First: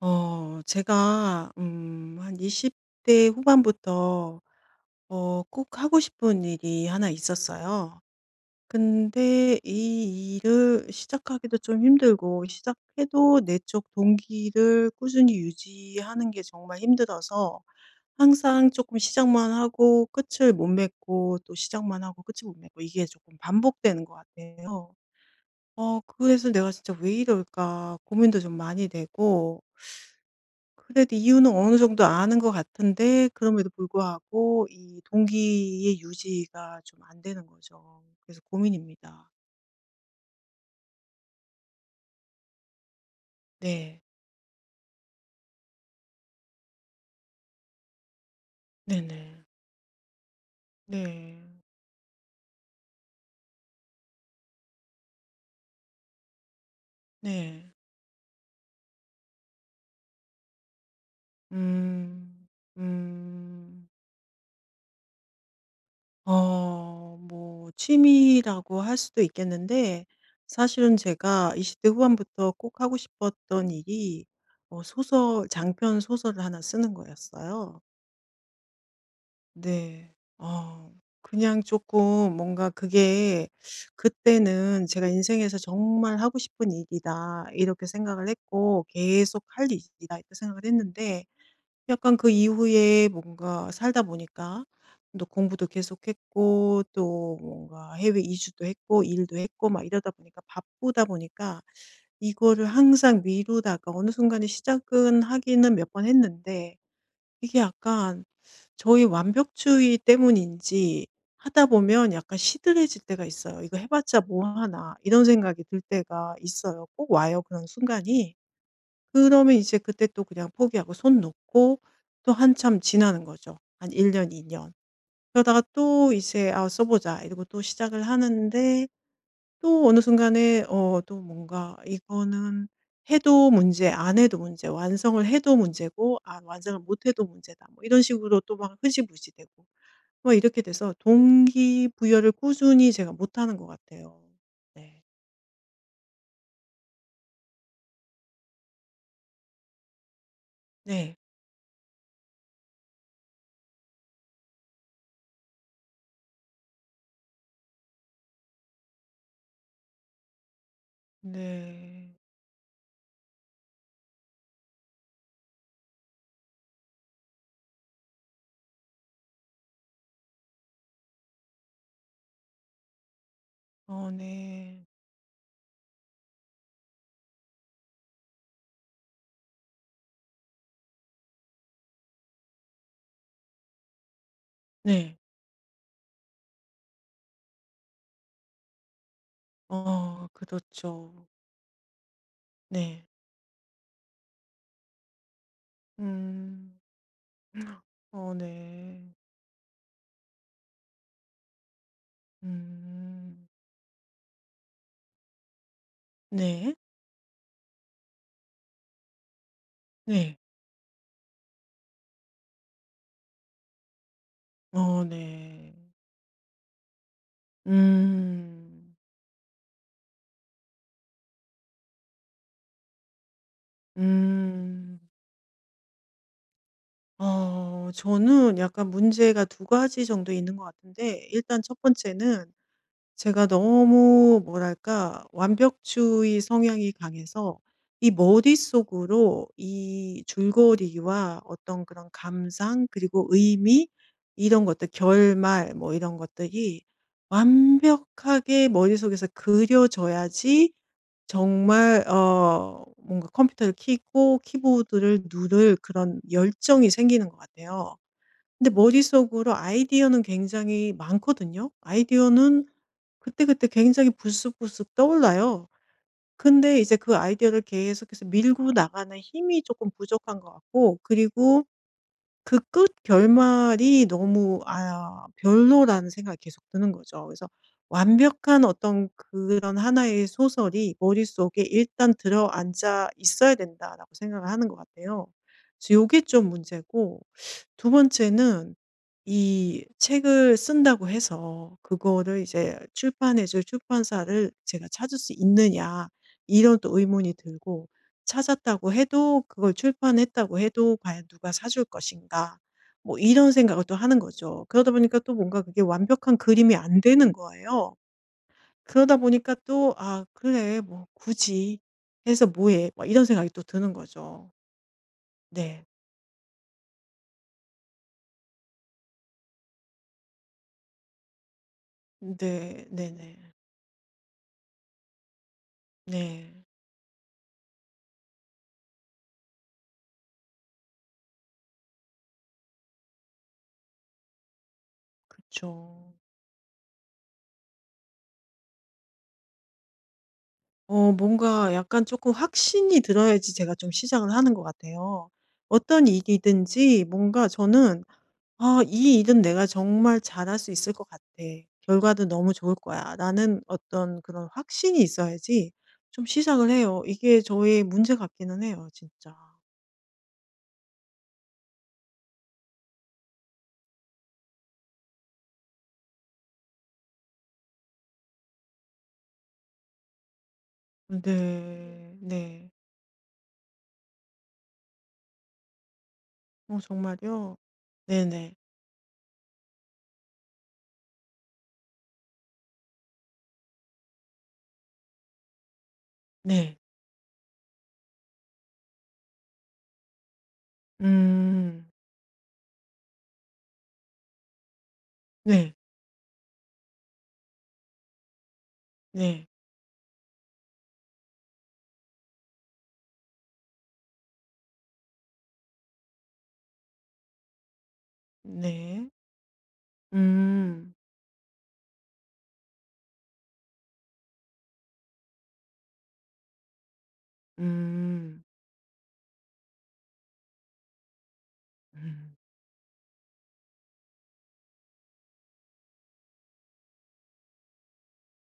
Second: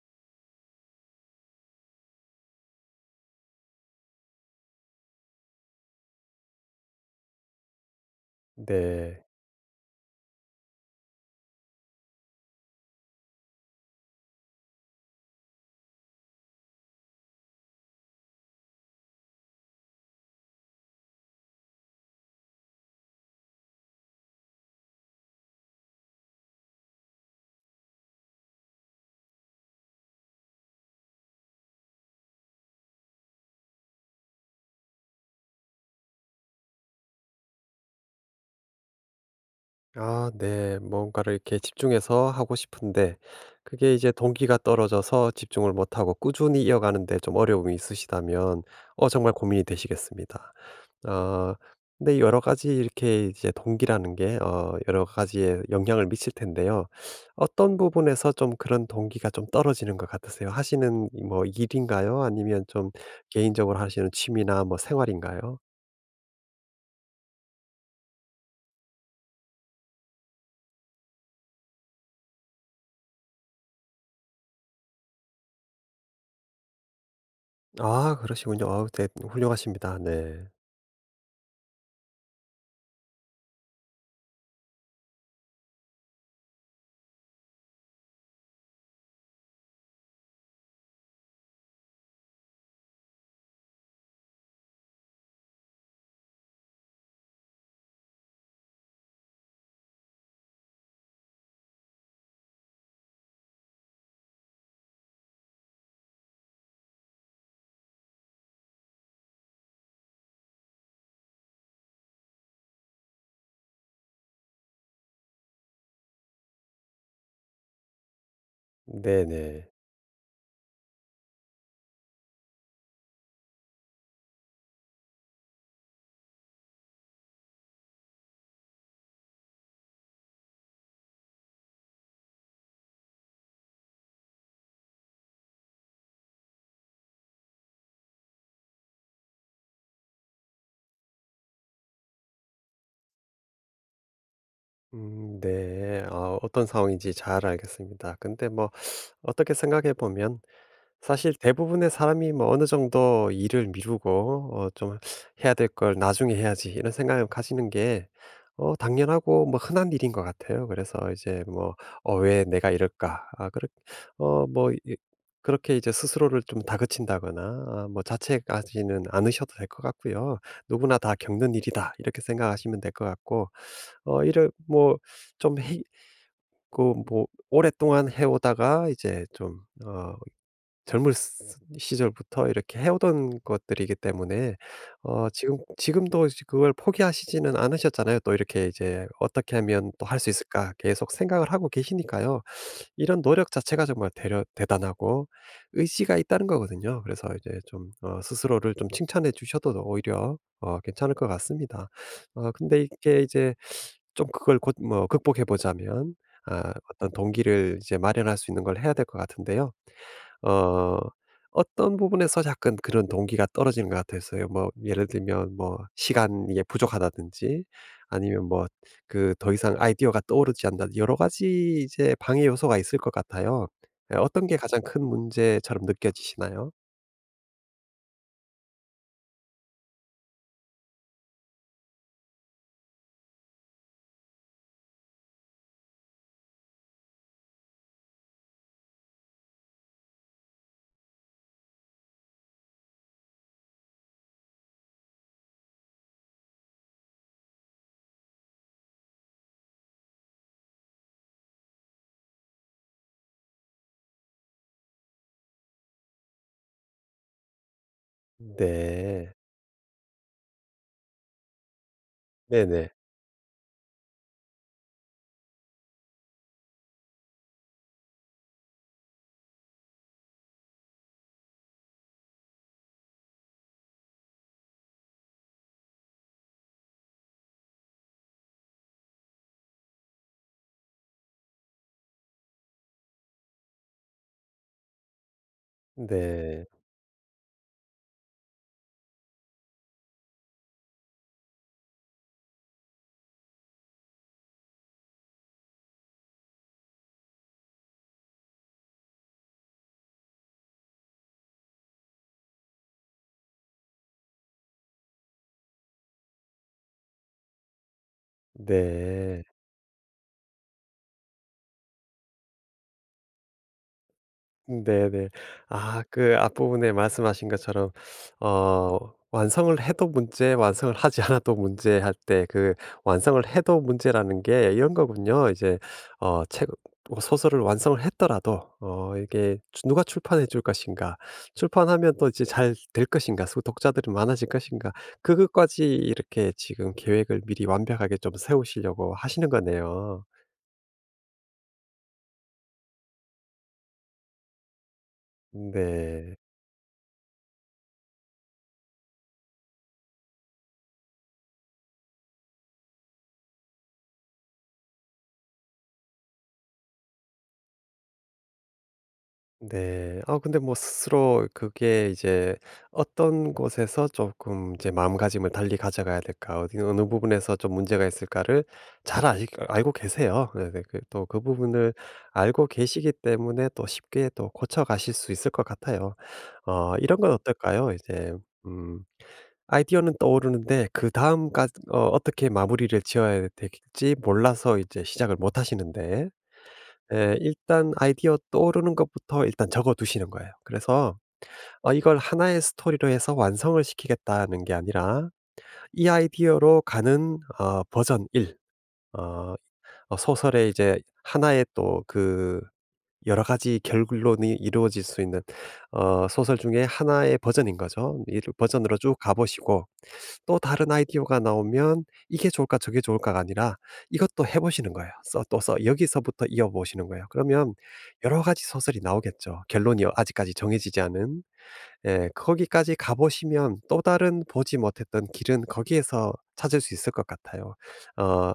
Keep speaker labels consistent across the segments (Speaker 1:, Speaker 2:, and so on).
Speaker 1: 제가 한 20대 후반부터 꼭 하고 싶은 일이 하나 있었어요.
Speaker 2: 네.
Speaker 1: 근데 이 일을 시작하기도 좀 힘들고 시작해도 내 쪽 동기를 꾸준히 유지하는 게 정말 힘들어서 항상 조금 시작만 하고 끝을 못 맺고 또 시작만 하고 끝을 못 맺고 이게 조금 반복되는 것 같아요. 그래서 '내가 진짜 왜 이럴까?' 고민도 좀 많이 되고 그래도 이유는 어느 정도 아는 것 같은데 그럼에도 불구하고 이 동기의 유지가 좀 안 되는 거죠. 그래서 고민입니다.
Speaker 2: 아 네. 뭔가를 이렇게 집중해서 하고 싶은데 그게
Speaker 1: 네.
Speaker 2: 이제 동기가 떨어져서 집중을 못 하고 꾸준히 이어가는 데 좀 어려움이 있으시다면 정말
Speaker 1: 네네.
Speaker 2: 고민이 되시겠습니다. 어
Speaker 1: 네.
Speaker 2: 근데 여러 가지 이렇게 이제 동기라는 게 여러 가지에 영향을 미칠 텐데요.
Speaker 1: 네.
Speaker 2: 어떤 부분에서 좀 그런 동기가 좀 떨어지는 것 같으세요? 하시는 뭐 일인가요?
Speaker 1: 음.
Speaker 2: 아니면 좀 개인적으로
Speaker 1: 음.
Speaker 2: 하시는 취미나 뭐 생활인가요?
Speaker 1: 뭐 취미라고 할 수도 있겠는데 사실은 제가 20대 후반부터 꼭 하고 싶었던 일이 소설, 장편 소설을 하나 쓰는 거였어요.
Speaker 2: 아 그러시군요. 아, 우 네, 훌륭하십니다.
Speaker 1: 네.
Speaker 2: 네.
Speaker 1: 어. 그냥 조금 뭔가 그게 그때는 '제가 인생에서 정말 하고 싶은 일이다.' 이렇게 생각을 했고 '계속 할 일이다.' 이렇게 생각을 했는데 약간 그 이후에 뭔가 살다 보니까 또 공부도 계속했고 또 뭔가 해외 이주도 했고 일도 했고 막 이러다 보니까 바쁘다 보니까 이거를 항상 미루다가 어느 순간에 시작은 하기는 몇 번 했는데 이게 약간 저희 완벽주의 때문인지 하다 보면 약간 시들해질 때가 있어요. '이거 해 봤자 뭐 하나.' 이런 생각이 들 때가 있어요. 꼭 와요, 그런 순간이. 그러면
Speaker 2: 네네.
Speaker 1: 이제 그때 또 그냥 포기하고 손 놓고 또 한참 지나는 거죠. 한 1년, 2년. 그러다가 또 이제 '아 써 보자.' 이러고 또 시작을 하는데 또 어느 순간에 또 뭔가 이거는 해도 문제, 안 해도 문제, 완성을 해도 문제고 아 완성을 못 해도 문제다. 뭐 이런 식으로 또 막 흐지부지 되고 뭐 이렇게 돼서 동기부여를 꾸준히 제가 못하는 것 같아요. 네.
Speaker 2: 네. 아 어떤 상황인지 잘 알겠습니다. 근데 뭐 어떻게 생각해 보면
Speaker 1: 네.
Speaker 2: 사실 대부분의 사람이 뭐 어느 정도 일을 미루고 좀 '해야 될 걸 나중에 해야지.' 이런 생각을 가지는 게 당연하고 뭐 흔한 일인 것 같아요. 그래서 이제 뭐
Speaker 1: 네.
Speaker 2: '어 왜 내가 이럴까?' 아 그렇 어 뭐 이 그렇게 이제 스스로를 좀 다그친다거나 아 뭐 자책하지는 않으셔도 될 것 같고요. '누구나 다 겪는 일이다.' 이렇게 생각하시면 될 것 같고
Speaker 1: 어
Speaker 2: 어 이를
Speaker 1: 네.
Speaker 2: 뭐 좀 해 그 뭐 오랫동안 해 오다가 이제 좀어 젊을 스 시절부터 이렇게 해오던 것들이기 때문에
Speaker 1: 네.
Speaker 2: 지금도 이제 그걸 포기하시지는 않으셨잖아요. 또 이렇게 이제 '어떻게 하면 또 할 수 있을까.' 계속
Speaker 1: 그렇죠.
Speaker 2: 생각을 하고 계시니까요.
Speaker 1: 네.
Speaker 2: 이런 노력 자체가 정말 대려 대단하고 의지가 있다는
Speaker 1: 음.
Speaker 2: 거거든요. 그래서 이제 좀
Speaker 1: 어
Speaker 2: 스스로를 좀
Speaker 1: 네.
Speaker 2: 칭찬해 주셔도 오히려 괜찮을 것 같습니다. 근데 이게
Speaker 1: 음.
Speaker 2: 이제 좀 그걸 곧 뭐 극복해 보자면 아
Speaker 1: 네.
Speaker 2: 어떤 동기를 이제 마련할 수 있는 걸 해야 될 것 같은데요.
Speaker 1: 네.
Speaker 2: 어 어떤 부분에서 약간 그런 동기가 떨어지는 것 같아서요. 뭐
Speaker 1: 어
Speaker 2: 예를 들면
Speaker 1: 네.
Speaker 2: 뭐 시간이 부족하다든지 아니면 뭐
Speaker 1: 음.
Speaker 2: 그 더 이상 아이디어가 떠오르지 않는다. 여러 가지 이제 방해 요소가 있을 것 같아요. 예, 어떤 게 가장
Speaker 1: 음.
Speaker 2: 큰 문제처럼 느껴지시나요?
Speaker 1: 저는 약간 문제가 두 가지 정도 있는 것 같은데 일단 첫 번째는 제가 너무 뭐랄까 완벽주의 성향이 강해서 이 머릿속으로 이 줄거리와 어떤 그런 감상 그리고 의미 이런 것들 결말 뭐 이런 것들이 완벽하게 머릿속에서 그려져야지 정말 뭔가 컴퓨터를 켜고 키보드를 누를 그런 열정이 생기는 것 같아요. 근데
Speaker 2: 네.
Speaker 1: 머릿속으로 아이디어는 굉장히 많거든요. 아이디어는
Speaker 2: 네네.
Speaker 1: 그때그때 굉장히 불쑥불쑥 떠올라요. 근데 이제 그 아이디어를 계속해서 밀고 나가는 힘이 조금 부족한 것 같고 그리고 그 끝 결말이 너무 아 별로라는 생각이 계속 드는 거죠. 그래서 완벽한 어떤 그런 하나의 소설이 머릿속에 일단 들어앉아 있어야 된다라고 생각을 하는 것 같아요. 그래서 요게 좀
Speaker 2: 네.
Speaker 1: 문제고 두 번째는 이 책을 쓴다고 해서 그거를 이제 출판해 줄 출판사를 제가 찾을 수 있느냐 이런 또 의문이 들고 찾았다고 해도 그걸 출판했다고 해도 과연 누가 사줄 것인가 뭐 이런 생각을 또 하는 거죠. 그러다 보니까 또 뭔가 그게 완벽한 그림이 안 되는 거예요. 그러다
Speaker 2: 네.
Speaker 1: 보니까 또 '아 그래 뭐 굳이 해서 뭐해.' 막 이런 생각이 또 드는 거죠.
Speaker 2: 네네.
Speaker 1: 네.
Speaker 2: 아 그 앞부분에 말씀하신 것처럼 어 완성을 해도 문제, 완성을 하지 않아도 문제 할 때, 그
Speaker 1: 네. 네네.
Speaker 2: 완성을
Speaker 1: 네.
Speaker 2: 해도 문제라는 게 이런 거군요. 이제 어
Speaker 1: 네,
Speaker 2: 책 뭐 소설을 완성을 했더라도 어 이게 누가 출판해 줄 것인가? 출판하면 또 이제 잘 될 것인가? 수 독자들이 많아질 것인가? 그것까지
Speaker 1: 그쵸.
Speaker 2: 이렇게 지금 계획을 미리 완벽하게 좀 세우시려고 하시는 거네요.
Speaker 1: 뭔가 약간 조금 확신이 들어야지 제가 좀 시작을 하는 것 같아요. 어떤
Speaker 2: 네.
Speaker 1: 일이든지 뭔가 저는 '아 이 일은 내가 정말 잘할 수 있을 것 같아. 결과도 너무 좋을 거야.'라는 어떤 그런 확신이 있어야지 좀 시작을 해요. 이게 저의 문제 같기는 해요 진짜.
Speaker 2: 네. 아 근데 뭐 스스로 그게 이제 어떤 곳에서 조금 이제 마음가짐을 달리 가져가야 될까, 어디 어느 부분에서 좀 문제가 있을까를 잘아 알고 계세요. 네네. 그 또 그 부분을
Speaker 1: 네.
Speaker 2: 알고
Speaker 1: 네.
Speaker 2: 계시기 때문에 또 쉽게 또 고쳐가실 수 있을 것 같아요. 이런 건
Speaker 1: 정말요?
Speaker 2: 어떨까요? 이제
Speaker 1: 네네.
Speaker 2: 음 아이디어는 떠오르는데 그다음 까 어 어떻게 마무리를 지어야 될지 몰라서 이제 시작을 못 하시는데,
Speaker 1: 네.
Speaker 2: 예, 일단 아이디어 떠오르는 것부터 일단 적어 두시는 거예요. 그래서
Speaker 1: 음.
Speaker 2: 이걸 하나의 스토리로 해서 완성을 시키겠다는 게 아니라
Speaker 1: 네.
Speaker 2: 이 아이디어로 가는 버전 1,
Speaker 1: 네.
Speaker 2: 어 소설의 이제 하나의 또 그 여러 가지 결론이 이루어질 수 있는 소설 중에 하나의 버전인 거죠. 이 버전으로
Speaker 1: 네.
Speaker 2: 쭉 가 보시고 또 다른
Speaker 1: 음.
Speaker 2: 아이디어가 나오면 '이게 좋을까? 저게 좋을까?'가 아니라 이것도 해 보시는 거예요. 써 또 써 여기서부터 이어보시는 거예요. 그러면 여러
Speaker 1: 음.
Speaker 2: 가지 소설이 나오겠죠. 결론이 아직까지 정해지지 않은. 예.
Speaker 1: 음.
Speaker 2: 거기까지 가 보시면 또 다른 보지 못했던 길은 거기에서 찾을 수 있을 것 같아요. 어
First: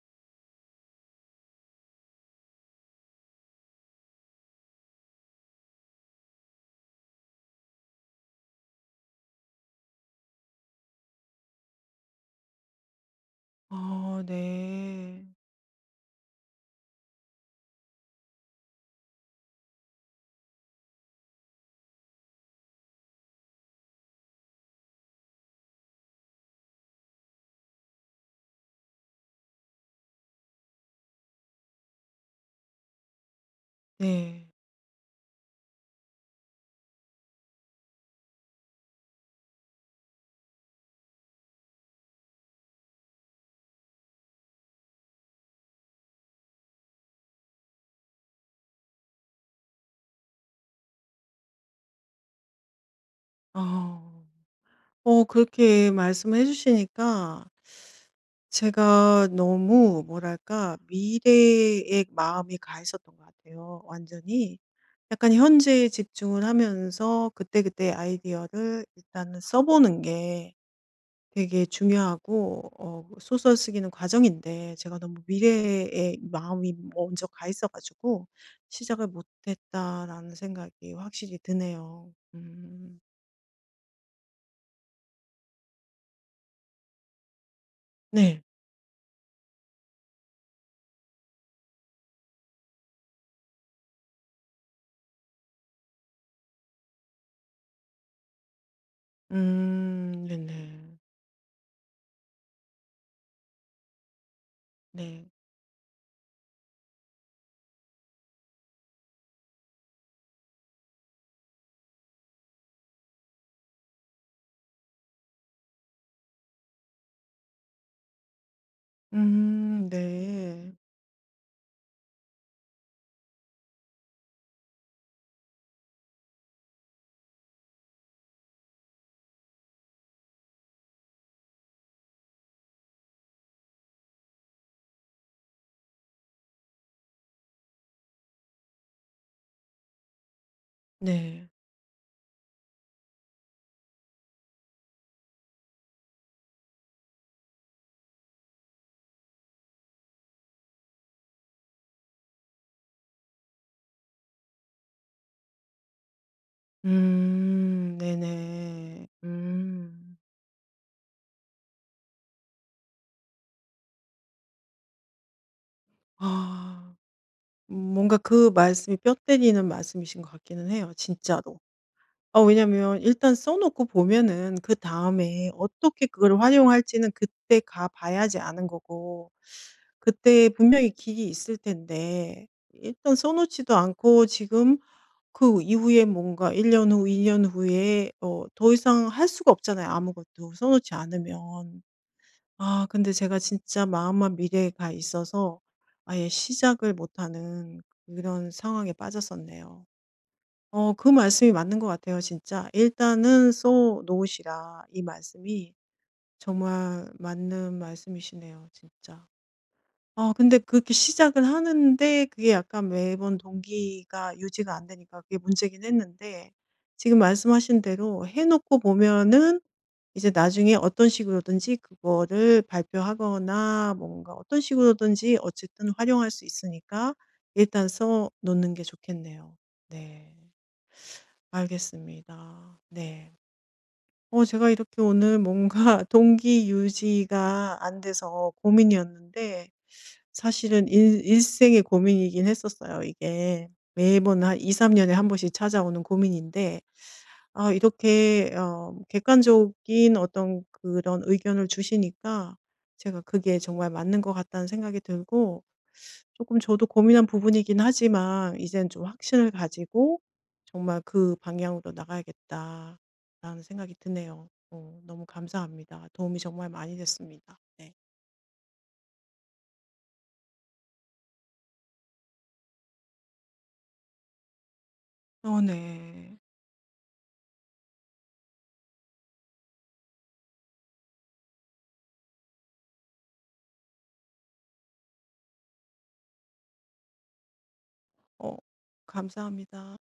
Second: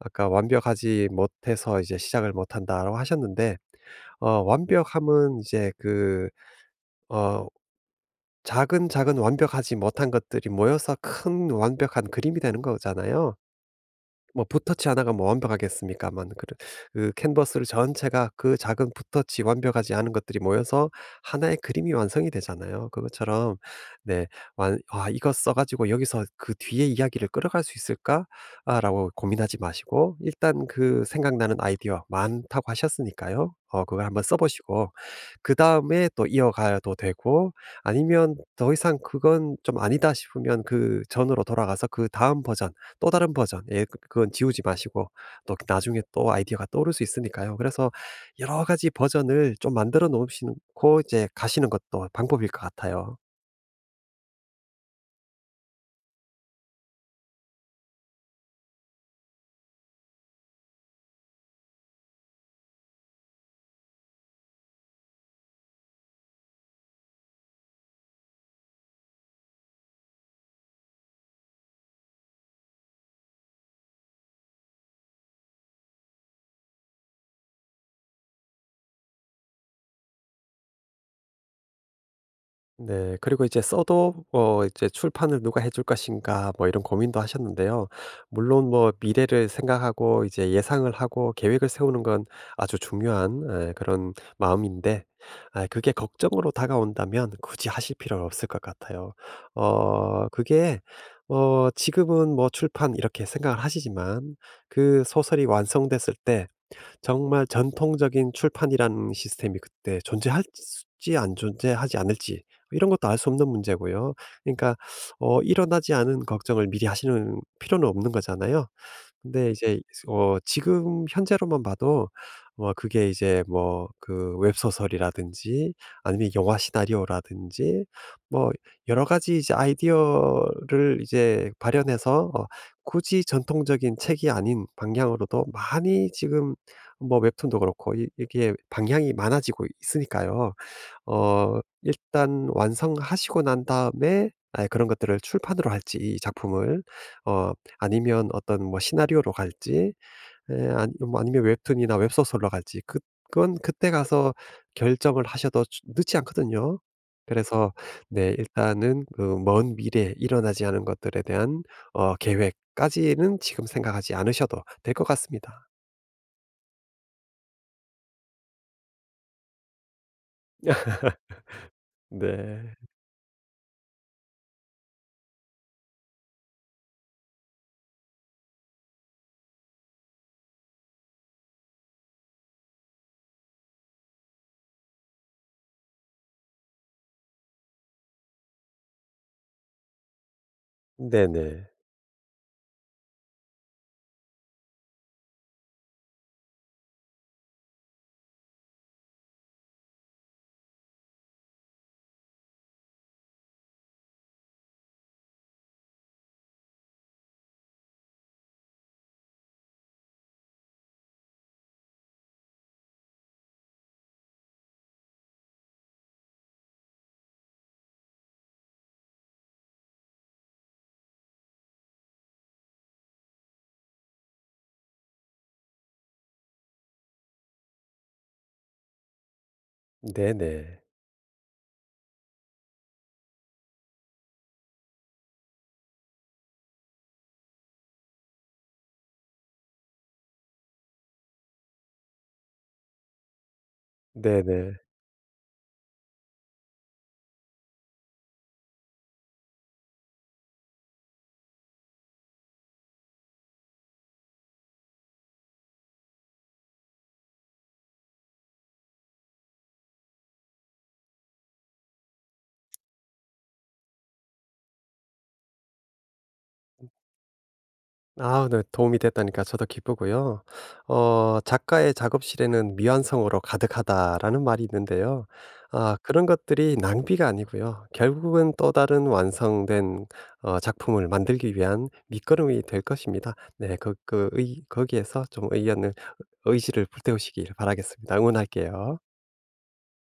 Speaker 2: 아까 "완벽하지 못해서 이제 시작을 못 한다."라고 하셨는데, 완벽함은 이제 그어 작은 작은 완벽하지 못한 것들이 모여서 큰 완벽한 그림이 되는 거잖아요.
Speaker 1: 어
Speaker 2: 뭐 붓터치 하나가
Speaker 1: 네.
Speaker 2: 뭐 완벽하겠습니까만, 그 캔버스를 전체가 그 작은 붓터치 완벽하지 않은 것들이 모여서 하나의 그림이 완성이 되잖아요. 그것처럼, 네, 완 와 '이거 써 가지고 여기서 그 뒤에 이야기를 끌어갈 수 있을까?'라고 고민하지 마시고 일단 그 생각나는 아이디어 많다고 하셨으니까요. 그걸 한번 써
Speaker 1: 네.
Speaker 2: 보시고 그다음에 또 이어가도 되고 아니면 더 이상 그건 좀 아니다 싶으면 그 전으로 돌아가서 그다음 버전, 또 다른 버전, 예 그건 지우지 마시고 또 나중에 또 아이디어가 떠오를 수 있으니까요. 그래서 여러 가지 버전을 좀 만들어 놓으시고 이제 가시는 것도 방법일 것 같아요.
Speaker 1: 어. 그렇게 말씀해 주시니까 제가 너무 뭐랄까 미래에 마음이 가 있었던 것 같아요 완전히. 약간 현재에 집중을 하면서 그때그때 아이디어를 일단은 써 보는 게 되게 중요하고 소설 쓰기는 과정인데 제가 너무 미래에 마음이 먼저 가 있어 가지고 '시작을 못 했다.'라는 생각이 확실히 드네요. 음.
Speaker 2: 네. 그리고 이제 써도 이제 '출판을 누가 해줄 것인가.' 뭐 이런 고민도 하셨는데요.
Speaker 1: 네.
Speaker 2: 물론 뭐 미래를 생각하고 이제 예상을 하고 계획을 세우는 건 아주 중요한 그런 마음인데 아 그게 걱정으로 다가온다면 굳이 하실 필요는 없을 것 같아요.
Speaker 1: 네네.
Speaker 2: 그게
Speaker 1: 네.
Speaker 2: 지금은 뭐 '출판.' 이렇게 생각을 하시지만 그
Speaker 1: 네.
Speaker 2: 소설이 완성됐을 때 정말 전통적인 출판이라는 시스템이 그때 존재할지 안 존재하지 않을지 이런 것도 알 수 없는 문제고요. 그러니까 일어나지 않은 걱정을 미리 하시는 필요는 없는 거잖아요. 근데 이제
Speaker 1: 네.
Speaker 2: 지금 현재로만 봐도 뭐 그게 이제 뭐 그 웹소설이라든지 아니면 영화 시나리오라든지 뭐 여러 가지 이제 아이디어를 이제 발현해서 굳이 전통적인 책이 아닌 방향으로도 많이 지금 뭐 웹툰도 그렇고 이 이게 방향이 많아지고 있으니까요.
Speaker 1: 네.
Speaker 2: 일단 완성하시고 난 다음에 아 그런 것들을 출판으로 할지, 이 작품을 어 아니면 어떤 뭐 시나리오로 갈지, 에, 아니 뭐 아니면 웹툰이나 웹소설로 갈지 그건 그때 가서 결정을 하셔도 주 늦지 않거든요. 그래서 네, 일단은
Speaker 1: 네네.
Speaker 2: 그 먼 미래에
Speaker 1: 음.
Speaker 2: 일어나지 않은 것들에 대한 계획까지는 지금 생각하지 않으셔도 될 것 같습니다.
Speaker 1: 아. 뭔가 그 말씀이 뼈 때리는 말씀이신 것 같기는 해요 진짜로.
Speaker 2: 네.
Speaker 1: 왜냐면 일단 써 놓고 보면은 그다음에 어떻게 그걸 활용할지는 그때 가 봐야지 아는 거고 그때 분명히 길이 있을 텐데 일단 써 놓지도 않고 지금 그 이후에 뭔가 1년 후, 2년 후에 더 이상 할 수가 없잖아요 아무것도 써 놓지
Speaker 2: 네네.
Speaker 1: 않으면. 아 근데 제가 진짜 마음만 미래가 있어서 아예 시작을 못하는 그런 상황에 빠졌었네요. 그 말씀이 맞는 것 같아요 진짜. "일단은 써 놓으시라." 이 말씀이 정말 맞는 말씀이시네요 진짜. 아 근데 그렇게 시작을 하는데 그게 약간 매번 동기가 유지가 안 되니까 그게 문제긴 했는데 지금 말씀하신 대로 해 놓고 보면은 이제 나중에 어떤 식으로든지 그거를 발표하거나 뭔가 어떤 식으로든지 어쨌든 활용할 수 있으니까 일단 써 놓는 게 좋겠네요. 네.
Speaker 2: 네네.
Speaker 1: 알겠습니다. 네. 제가 이렇게 오늘 뭔가 동기 유지가 안 돼서 고민이었는데 사실은 일 일생의 고민이긴 했었어요, 이게. 매번 한
Speaker 2: 네네.
Speaker 1: 2-3 년에 한 번씩 찾아오는 고민인데 아 이렇게 객관적인 어떤 그런 의견을 주시니까 제가 그게 정말 맞는 것 같다는 생각이 들고 조금 저도 고민한 부분이긴 하지만 이젠 좀 확신을 가지고 '정말 그 방향으로 나가야겠다.'라는 생각이 드네요. 너무 감사합니다. 도움이 정말 많이 됐습니다. 네.
Speaker 2: 아 네. 도움이 됐다니까 저도 기쁘고요. "작가의 작업실에는 미완성으로 가득하다."라는 말이 있는데요.
Speaker 1: 어
Speaker 2: 아 그런
Speaker 1: 네.
Speaker 2: 것들이 낭비가 아니고요. 결국은 또 다른 완성된 작품을 만들기 위한 밑거름이 될 것입니다. 네. 거 그 의 거기에서 좀 의견을 의지를 불태우시길 바라겠습니다.
Speaker 1: 어
Speaker 2: 응원할게요.
Speaker 1: 감사합니다.